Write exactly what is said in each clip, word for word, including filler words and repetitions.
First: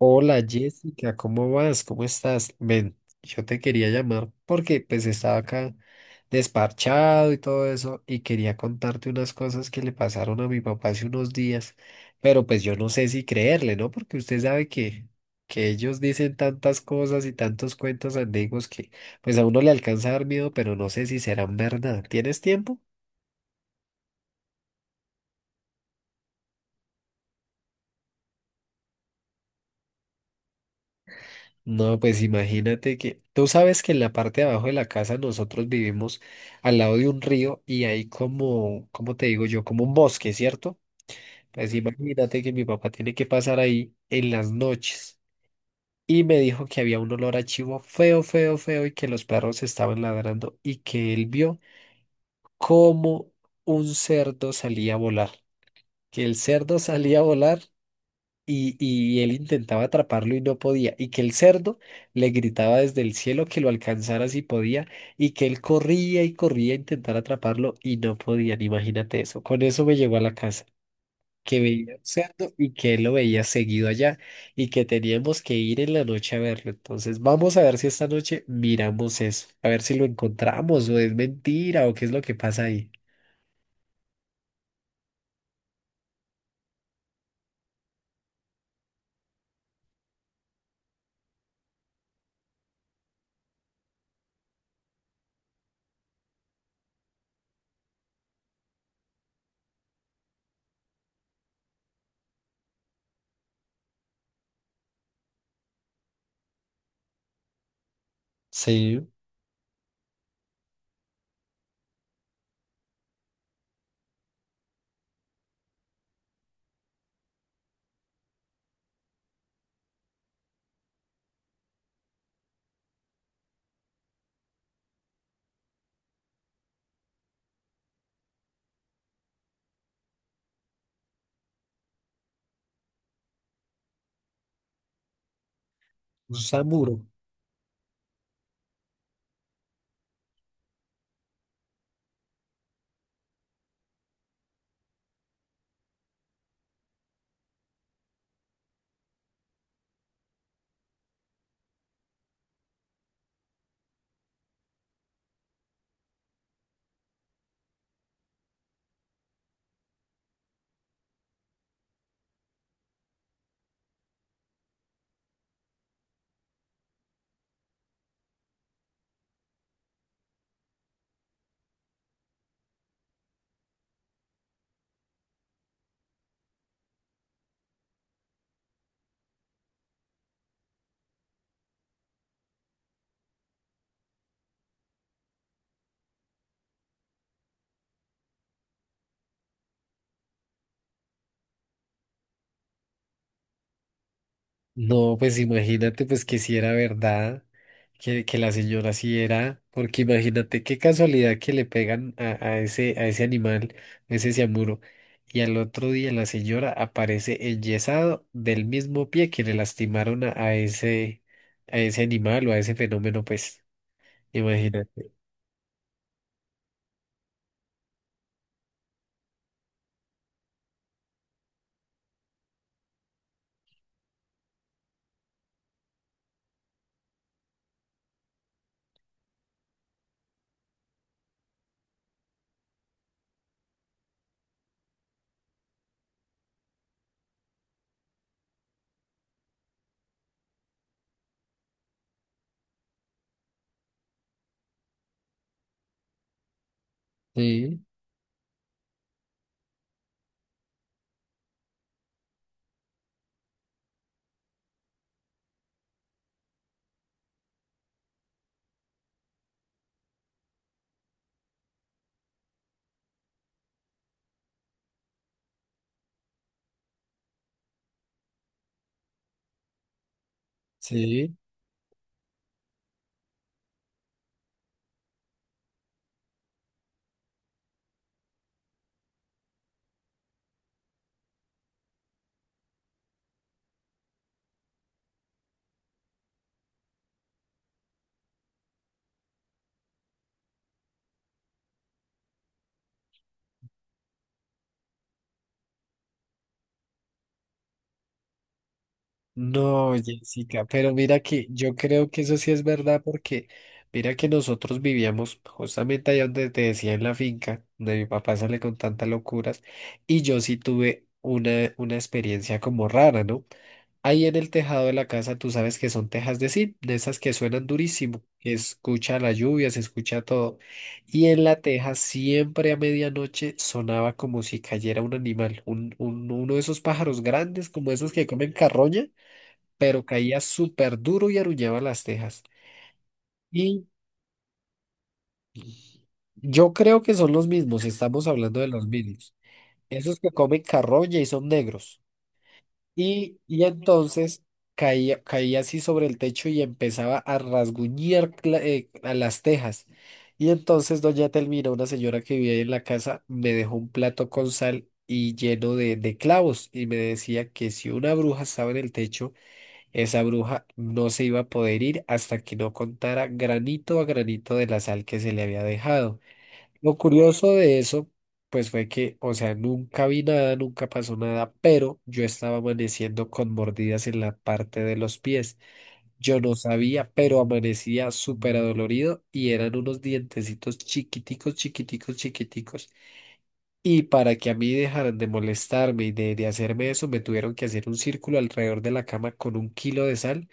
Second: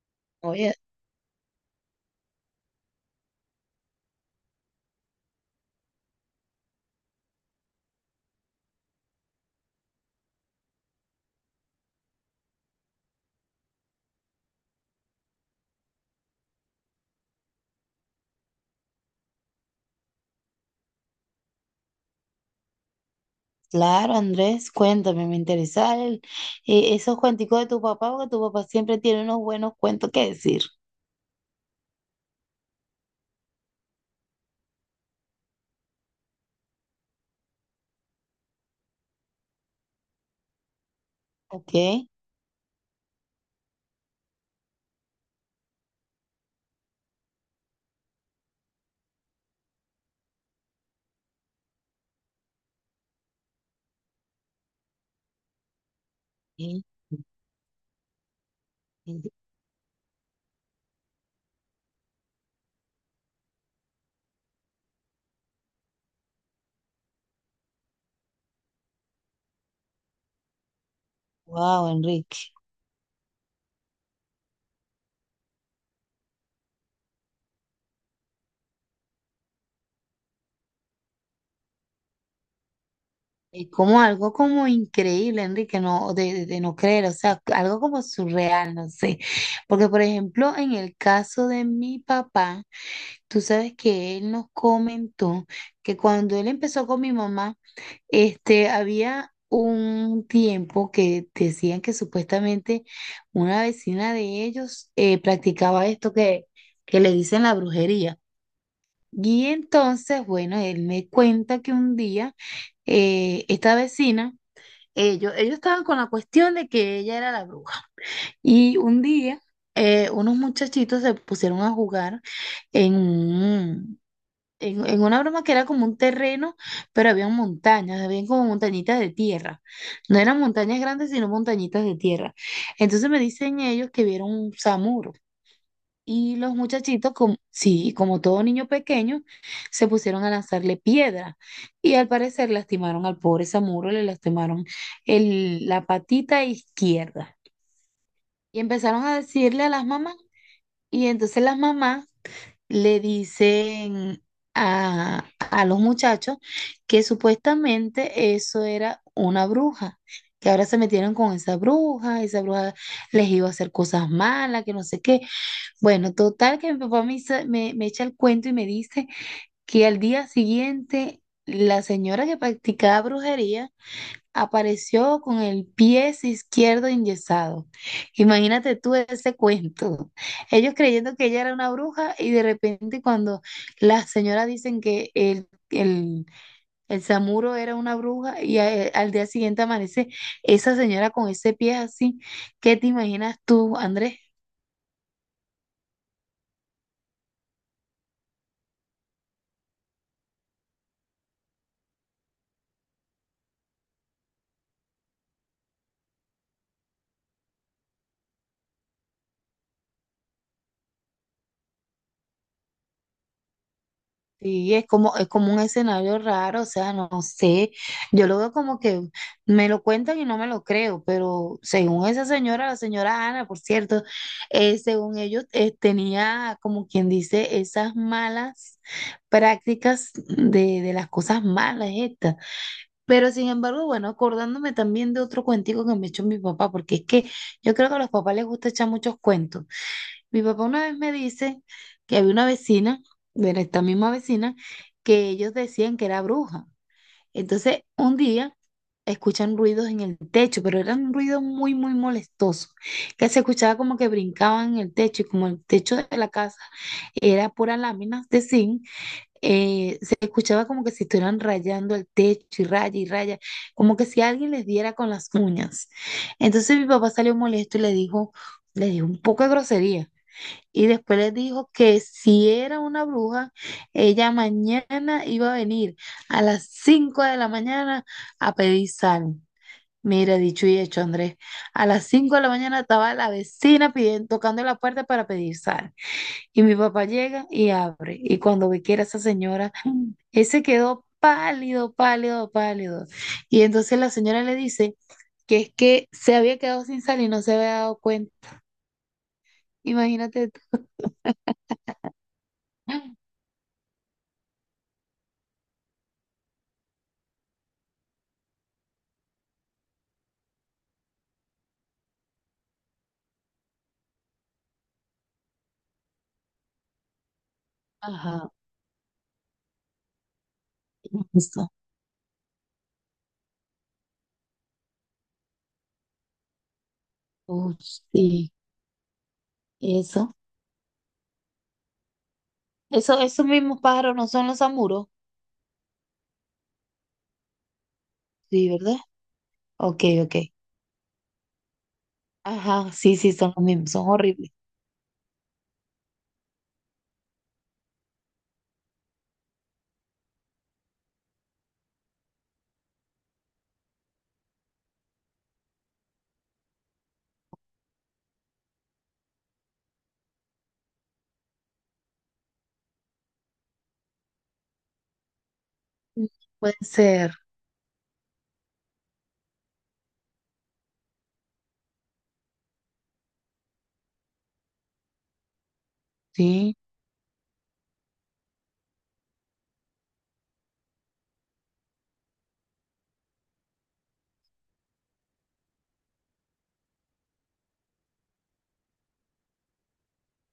Hola Oye, Jessica, ¿cómo vas? ¿Cómo estás? Ven, yo te quería llamar porque pues estaba acá desparchado y todo eso y quería contarte unas cosas que le pasaron a mi papá hace unos días, pero pues yo no sé si creerle, ¿no? Porque usted sabe que, que ellos dicen tantas cosas y tantos cuentos antiguos que pues a uno le alcanza a dar miedo, pero no sé si serán verdad. ¿Tienes tiempo? claro, Andrés, cuéntame, me interesa el- eh, esos cuenticos de tu papá, porque tu papá siempre tiene unos buenos cuentos que decir, No, pues imagínate que tú sabes que en la parte de abajo de la casa nosotros vivimos al lado de un río y hay como, ¿cómo te digo yo? Como un bosque, ¿cierto? Pues ¿ok? imagínate que mi papá tiene que pasar ahí en las noches y me dijo que había un olor a chivo feo, feo, feo y que los perros estaban ladrando y que él vio como un cerdo salía a volar, que el cerdo salía a volar y, y él intentaba atraparlo y no podía, y que el cerdo le gritaba desde el cielo que lo alcanzara si podía, y que él corría y corría a intentar atraparlo y no podían, imagínate eso. Con eso me llegó a la casa, que Wow, veía un cerdo Enrique. y que él lo veía seguido allá y que teníamos que ir en la noche a verlo. Entonces, vamos a ver si esta noche miramos eso, a ver si lo encontramos o es mentira o qué es lo que pasa ahí. Es como algo como increíble, Enrique, no, de, de- de no creer, o sea, algo como surreal, no sé. Porque, por ejemplo, en el caso de mi papá, tú sabes que él nos comentó que cuando él empezó con mi mamá, este, había un tiempo que decían que supuestamente una vecina de ellos eh, practicaba esto que, que le dicen la brujería. Sí, Y entonces, bueno, él me cuenta que un día eh, esta vecina, ellos, ellos estaban con la cuestión de que ella era la bruja. Y un día, eh, unos muchachitos se pusieron a jugar en un, en, en una broma que era como un terreno, pero había montañas, había como montañitas de tierra. No eran montañas grandes, sino montañitas de tierra. Entonces me dicen ellos que vieron un samuro. un Y los samuro. muchachitos, como, sí, como todo niño pequeño, se pusieron a lanzarle piedra. Y al parecer lastimaron al pobre samuro, le lastimaron el, la patita izquierda. Y empezaron a decirle a las mamás. Y entonces las mamás le dicen a, a los muchachos que supuestamente eso era una bruja, que ahora se metieron con esa bruja, esa bruja les iba a hacer cosas malas, que no sé qué. Bueno, total que mi papá me, hizo- me, me echa el cuento y me dice que al día siguiente la señora que practicaba brujería apareció con el pie izquierdo enyesado. Imagínate tú ese cuento. Ellos creyendo que ella era una bruja y de repente cuando las señoras dicen que el, el, el samuro era una bruja y a- eh, al día siguiente amanece esa señora con ese pie así, ¿qué te imaginas tú, Andrés? No, pues imagínate pues que si era verdad, que, que la señora sí era, porque imagínate qué casualidad que le pegan a, a ese, a ese animal, a ese ciamuro, y al otro día la señora aparece enyesado del mismo pie que le lastimaron a, a ese, a ese animal o a ese fenómeno, pues, Sí, es imagínate. como, es como un escenario raro, o sea, no no sé, yo lo veo como que me lo cuentan y no me lo creo, pero según esa señora, la señora Ana, por cierto, eh, según ellos, eh, tenía como quien dice esas malas prácticas de, de las cosas malas estas. Pero sin embargo, bueno, acordándome también de otro cuentico que me echó mi papá, porque es que yo creo que a los papás les gusta echar muchos cuentos. Mi papá una vez me dice que había una vecina, bueno, esta misma vecina, que ellos decían que era bruja. Sí, Entonces, un día escuchan ruidos en el techo, pero eran ruidos muy, muy molestosos, que se escuchaba como que brincaban en el techo y como el techo de la casa era pura láminas de zinc, eh, se escuchaba como que si estuvieran rayando el techo y raya y raya, como que si alguien les diera con las uñas. Entonces mi papá salió molesto y le dijo, le dijo un poco de grosería. Y después les sí. dijo que si era una bruja, ella mañana iba a venir a las cinco de la mañana a pedir sal. Mira, dicho y hecho, Andrés. A las cinco de la mañana estaba la vecina pidiendo, tocando la puerta para pedir sal. Y mi papá llega y abre. Y cuando ve que era esa señora, él se quedó pálido, pálido, pálido. Y entonces la señora le dice que es que se había quedado sin sal y no se había dado cuenta. No, Imagínate Jessica, tú. pero mira que yo creo que eso sí es verdad porque mira que nosotros vivíamos justamente allá donde te decía en la finca, donde mi papá sale con tantas locuras, y yo sí tuve una, una experiencia como rara, ¿no? Ahí en el tejado de la casa tú sabes que son tejas de zinc, de esas que suenan durísimo, Ajá. que escucha la lluvia, se escucha todo, y en la Eso. teja siempre a medianoche sonaba como si cayera un animal, un, un- uno de esos pájaros grandes Oh, como esos que sí, comen carroña pero eso. caía súper duro y arrullaba las tejas. Eso, esos mismos Y pájaros no son los samuros, yo creo que son los mismos, estamos hablando de sí, los ¿verdad? mismos. Ok, Esos que ok. comen carroña y son negros. Ajá, sí, sí, Y, son y los mismos, son entonces horribles. caía, caía así sobre el techo y empezaba a rasguñar cla- eh, a las tejas. Y entonces doña Telmira, una señora que vivía ahí en la casa, me dejó un plato con sal y lleno de, de clavos y me decía que si una bruja estaba en el techo, esa bruja no se iba a poder ir hasta que no contara granito a granito de la sal que se le había dejado. Mm, puede Lo ser, curioso de eso, pues fue que, o sea, nunca vi nada, nunca pasó nada, pero yo estaba amaneciendo con mordidas en la parte de los pies. Yo no sí. sabía, pero amanecía súper adolorido y eran unos dientecitos chiquiticos, chiquiticos, chiquiticos. Y para que a mí dejaran de molestarme y de, de hacerme eso, me tuvieron que hacer un círculo alrededor de la cama con un kilo de sal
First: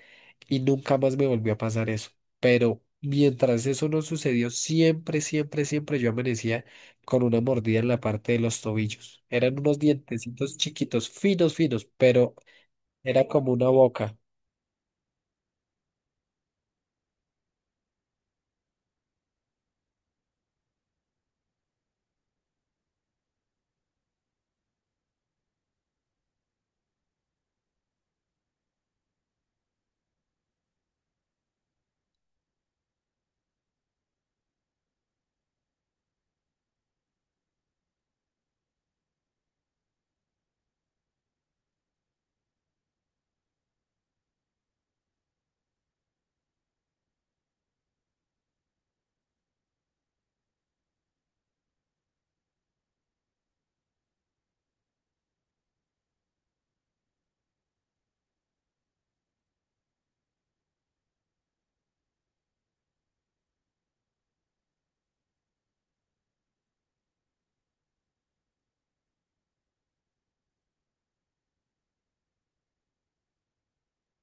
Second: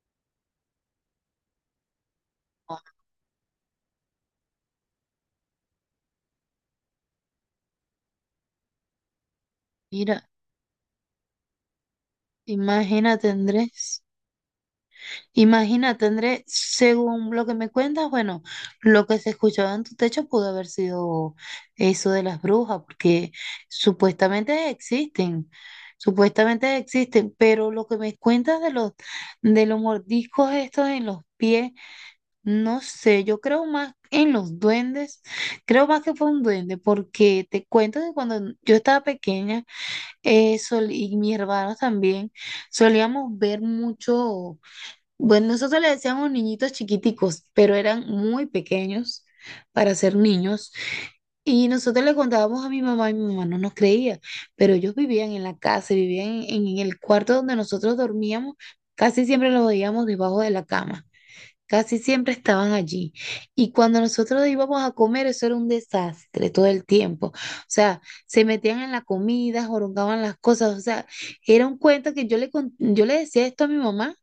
y nunca más me volvió a pasar eso. Pero Ah, mientras eso no sucedió, siempre, siempre, siempre yo amanecía con una mordida en la parte de los tobillos. Eran unos mira, dientecitos chiquitos, finos, finos, pero era imagínate, como una Andrés. boca. Imagínate, Andrés, según lo que me cuentas, bueno, lo que se escuchaba en tu techo pudo haber sido eso de las brujas, porque supuestamente existen, supuestamente existen, pero lo que me cuentas de los, de los mordiscos estos en los pies. No sé, yo creo más en los duendes, creo más que fue un duende, porque te cuento que cuando yo estaba pequeña eh, sol- y mis hermanos también, solíamos ver mucho, bueno, nosotros le decíamos niñitos chiquiticos, pero eran muy pequeños para ser niños, y nosotros le contábamos a mi mamá y mi mamá no nos creía, pero ellos vivían en la casa, vivían en en el cuarto donde nosotros dormíamos, casi siempre los veíamos debajo de la cama. Casi siempre estaban allí. Y cuando nosotros íbamos a comer, eso era un desastre todo el tiempo. O sea, se metían en la comida, jorongaban las cosas. O sea, era un cuento que yo le, con- yo le decía esto a mi mamá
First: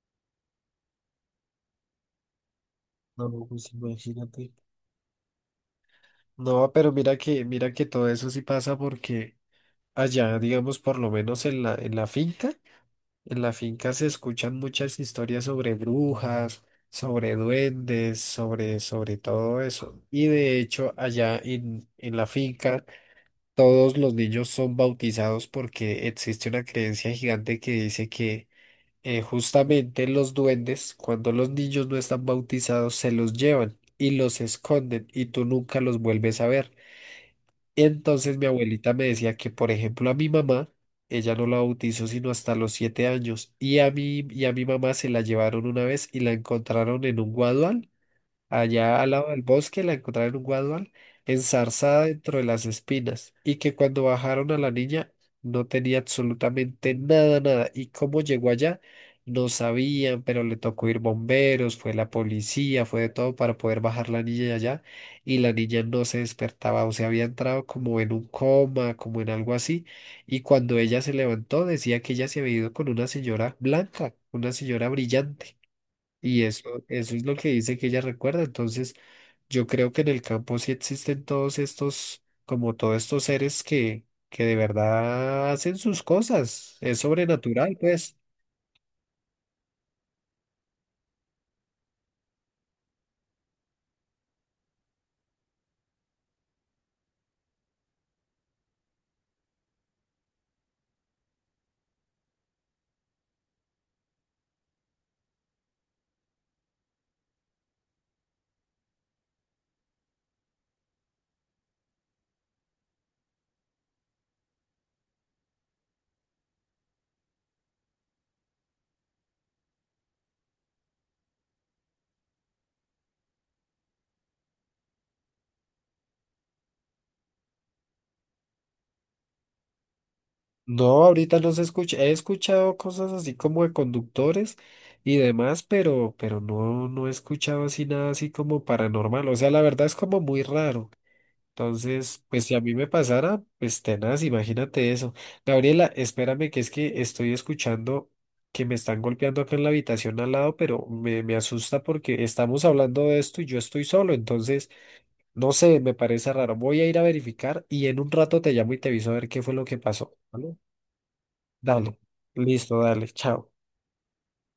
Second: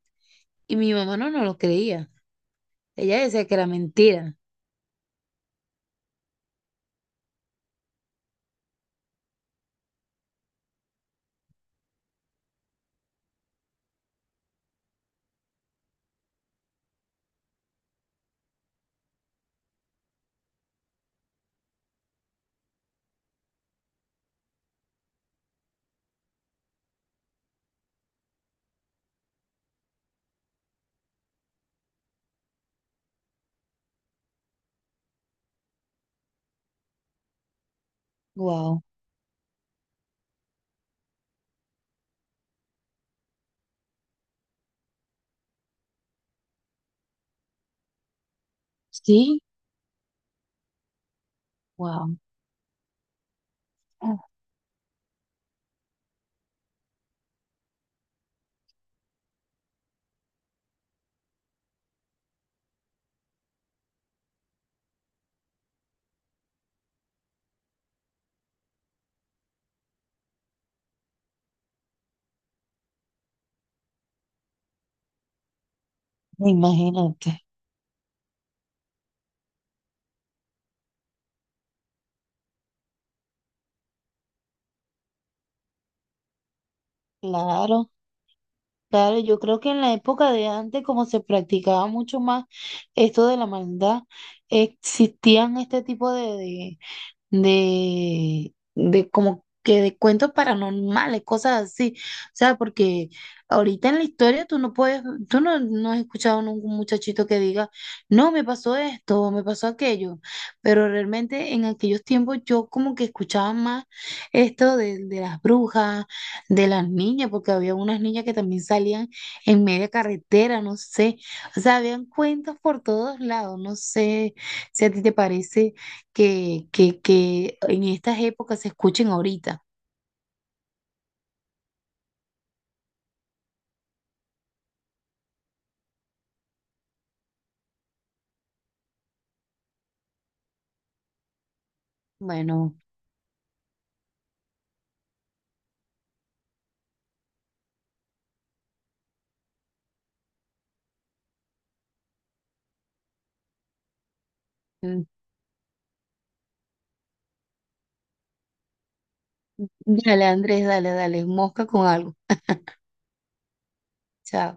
y mi mamá no, no lo creía. Ella decía No, que era pues mentira. imagínate. No, pero mira que, mira que todo eso sí pasa porque allá, digamos, por lo menos en la, en la finca. En la finca se escuchan muchas historias sobre brujas, sobre duendes, sobre, sobre todo eso. Y de hecho, allá en, en la finca, todos los niños son bautizados porque existe una creencia gigante que dice que eh, justamente los duendes, cuando los niños no están bautizados, se los llevan y los esconden y tú nunca los vuelves a ver. Entonces mi Wow. abuelita me decía que, por ejemplo, a mi mamá, ella no la bautizó sino hasta los siete años, y a mí y a mi mamá se la llevaron una vez y la encontraron en un guadual allá al lado Sí, del bosque la encontraron en un guadual, enzarzada wow. dentro de las espinas, y que cuando bajaron a la niña no tenía absolutamente nada, nada. ¿Y cómo llegó allá? No sabían, pero le tocó ir bomberos, fue la policía, fue de todo para poder bajar la niña de allá, y la niña no se despertaba, o sea, había entrado como en un coma, como en algo así, y cuando ella se levantó decía que ella se había ido con una señora blanca, una señora brillante. Y eso, eso es Imagínate. lo que dice que ella recuerda. Entonces, yo creo que en el campo sí existen todos estos, como todos estos seres que, que de verdad hacen sus cosas. Es sobrenatural, Claro, pues. claro. Yo creo que en la época de antes, como se practicaba mucho más esto de la maldad, existían este tipo de, de de, de como que de cuentos paranormales, cosas así. O sea, porque ahorita en la historia tú no puedes, tú no, no has escuchado ningún muchachito que diga, no, me pasó esto, me pasó aquello. Pero realmente en aquellos tiempos yo como que escuchaba más esto de, de las brujas, de las niñas, porque había unas niñas que también salían en media carretera, no sé. O sea, habían cuentos por todos lados, no sé si a ti te parece que, que, que en estas épocas se escuchen ahorita. No, ahorita no se escucha. He escuchado cosas así como de conductores y demás, pero, pero no, no he escuchado así nada así como paranormal. O sea, la verdad es como muy raro. Entonces, pues si a Bueno, mí me pasara, pues tenaz, imagínate eso. Gabriela, espérame que es que estoy escuchando que me están golpeando acá en la habitación al lado, pero me, me asusta porque estamos hablando de esto y yo estoy solo, entonces, mm, no sé, me parece raro. Voy a ir a verificar y en un rato te llamo y te aviso a ver qué fue lo que pasó. dale ¿Vale? Andrés, dale, dale, mosca con Dale, algo. listo, dale, chao. Chao.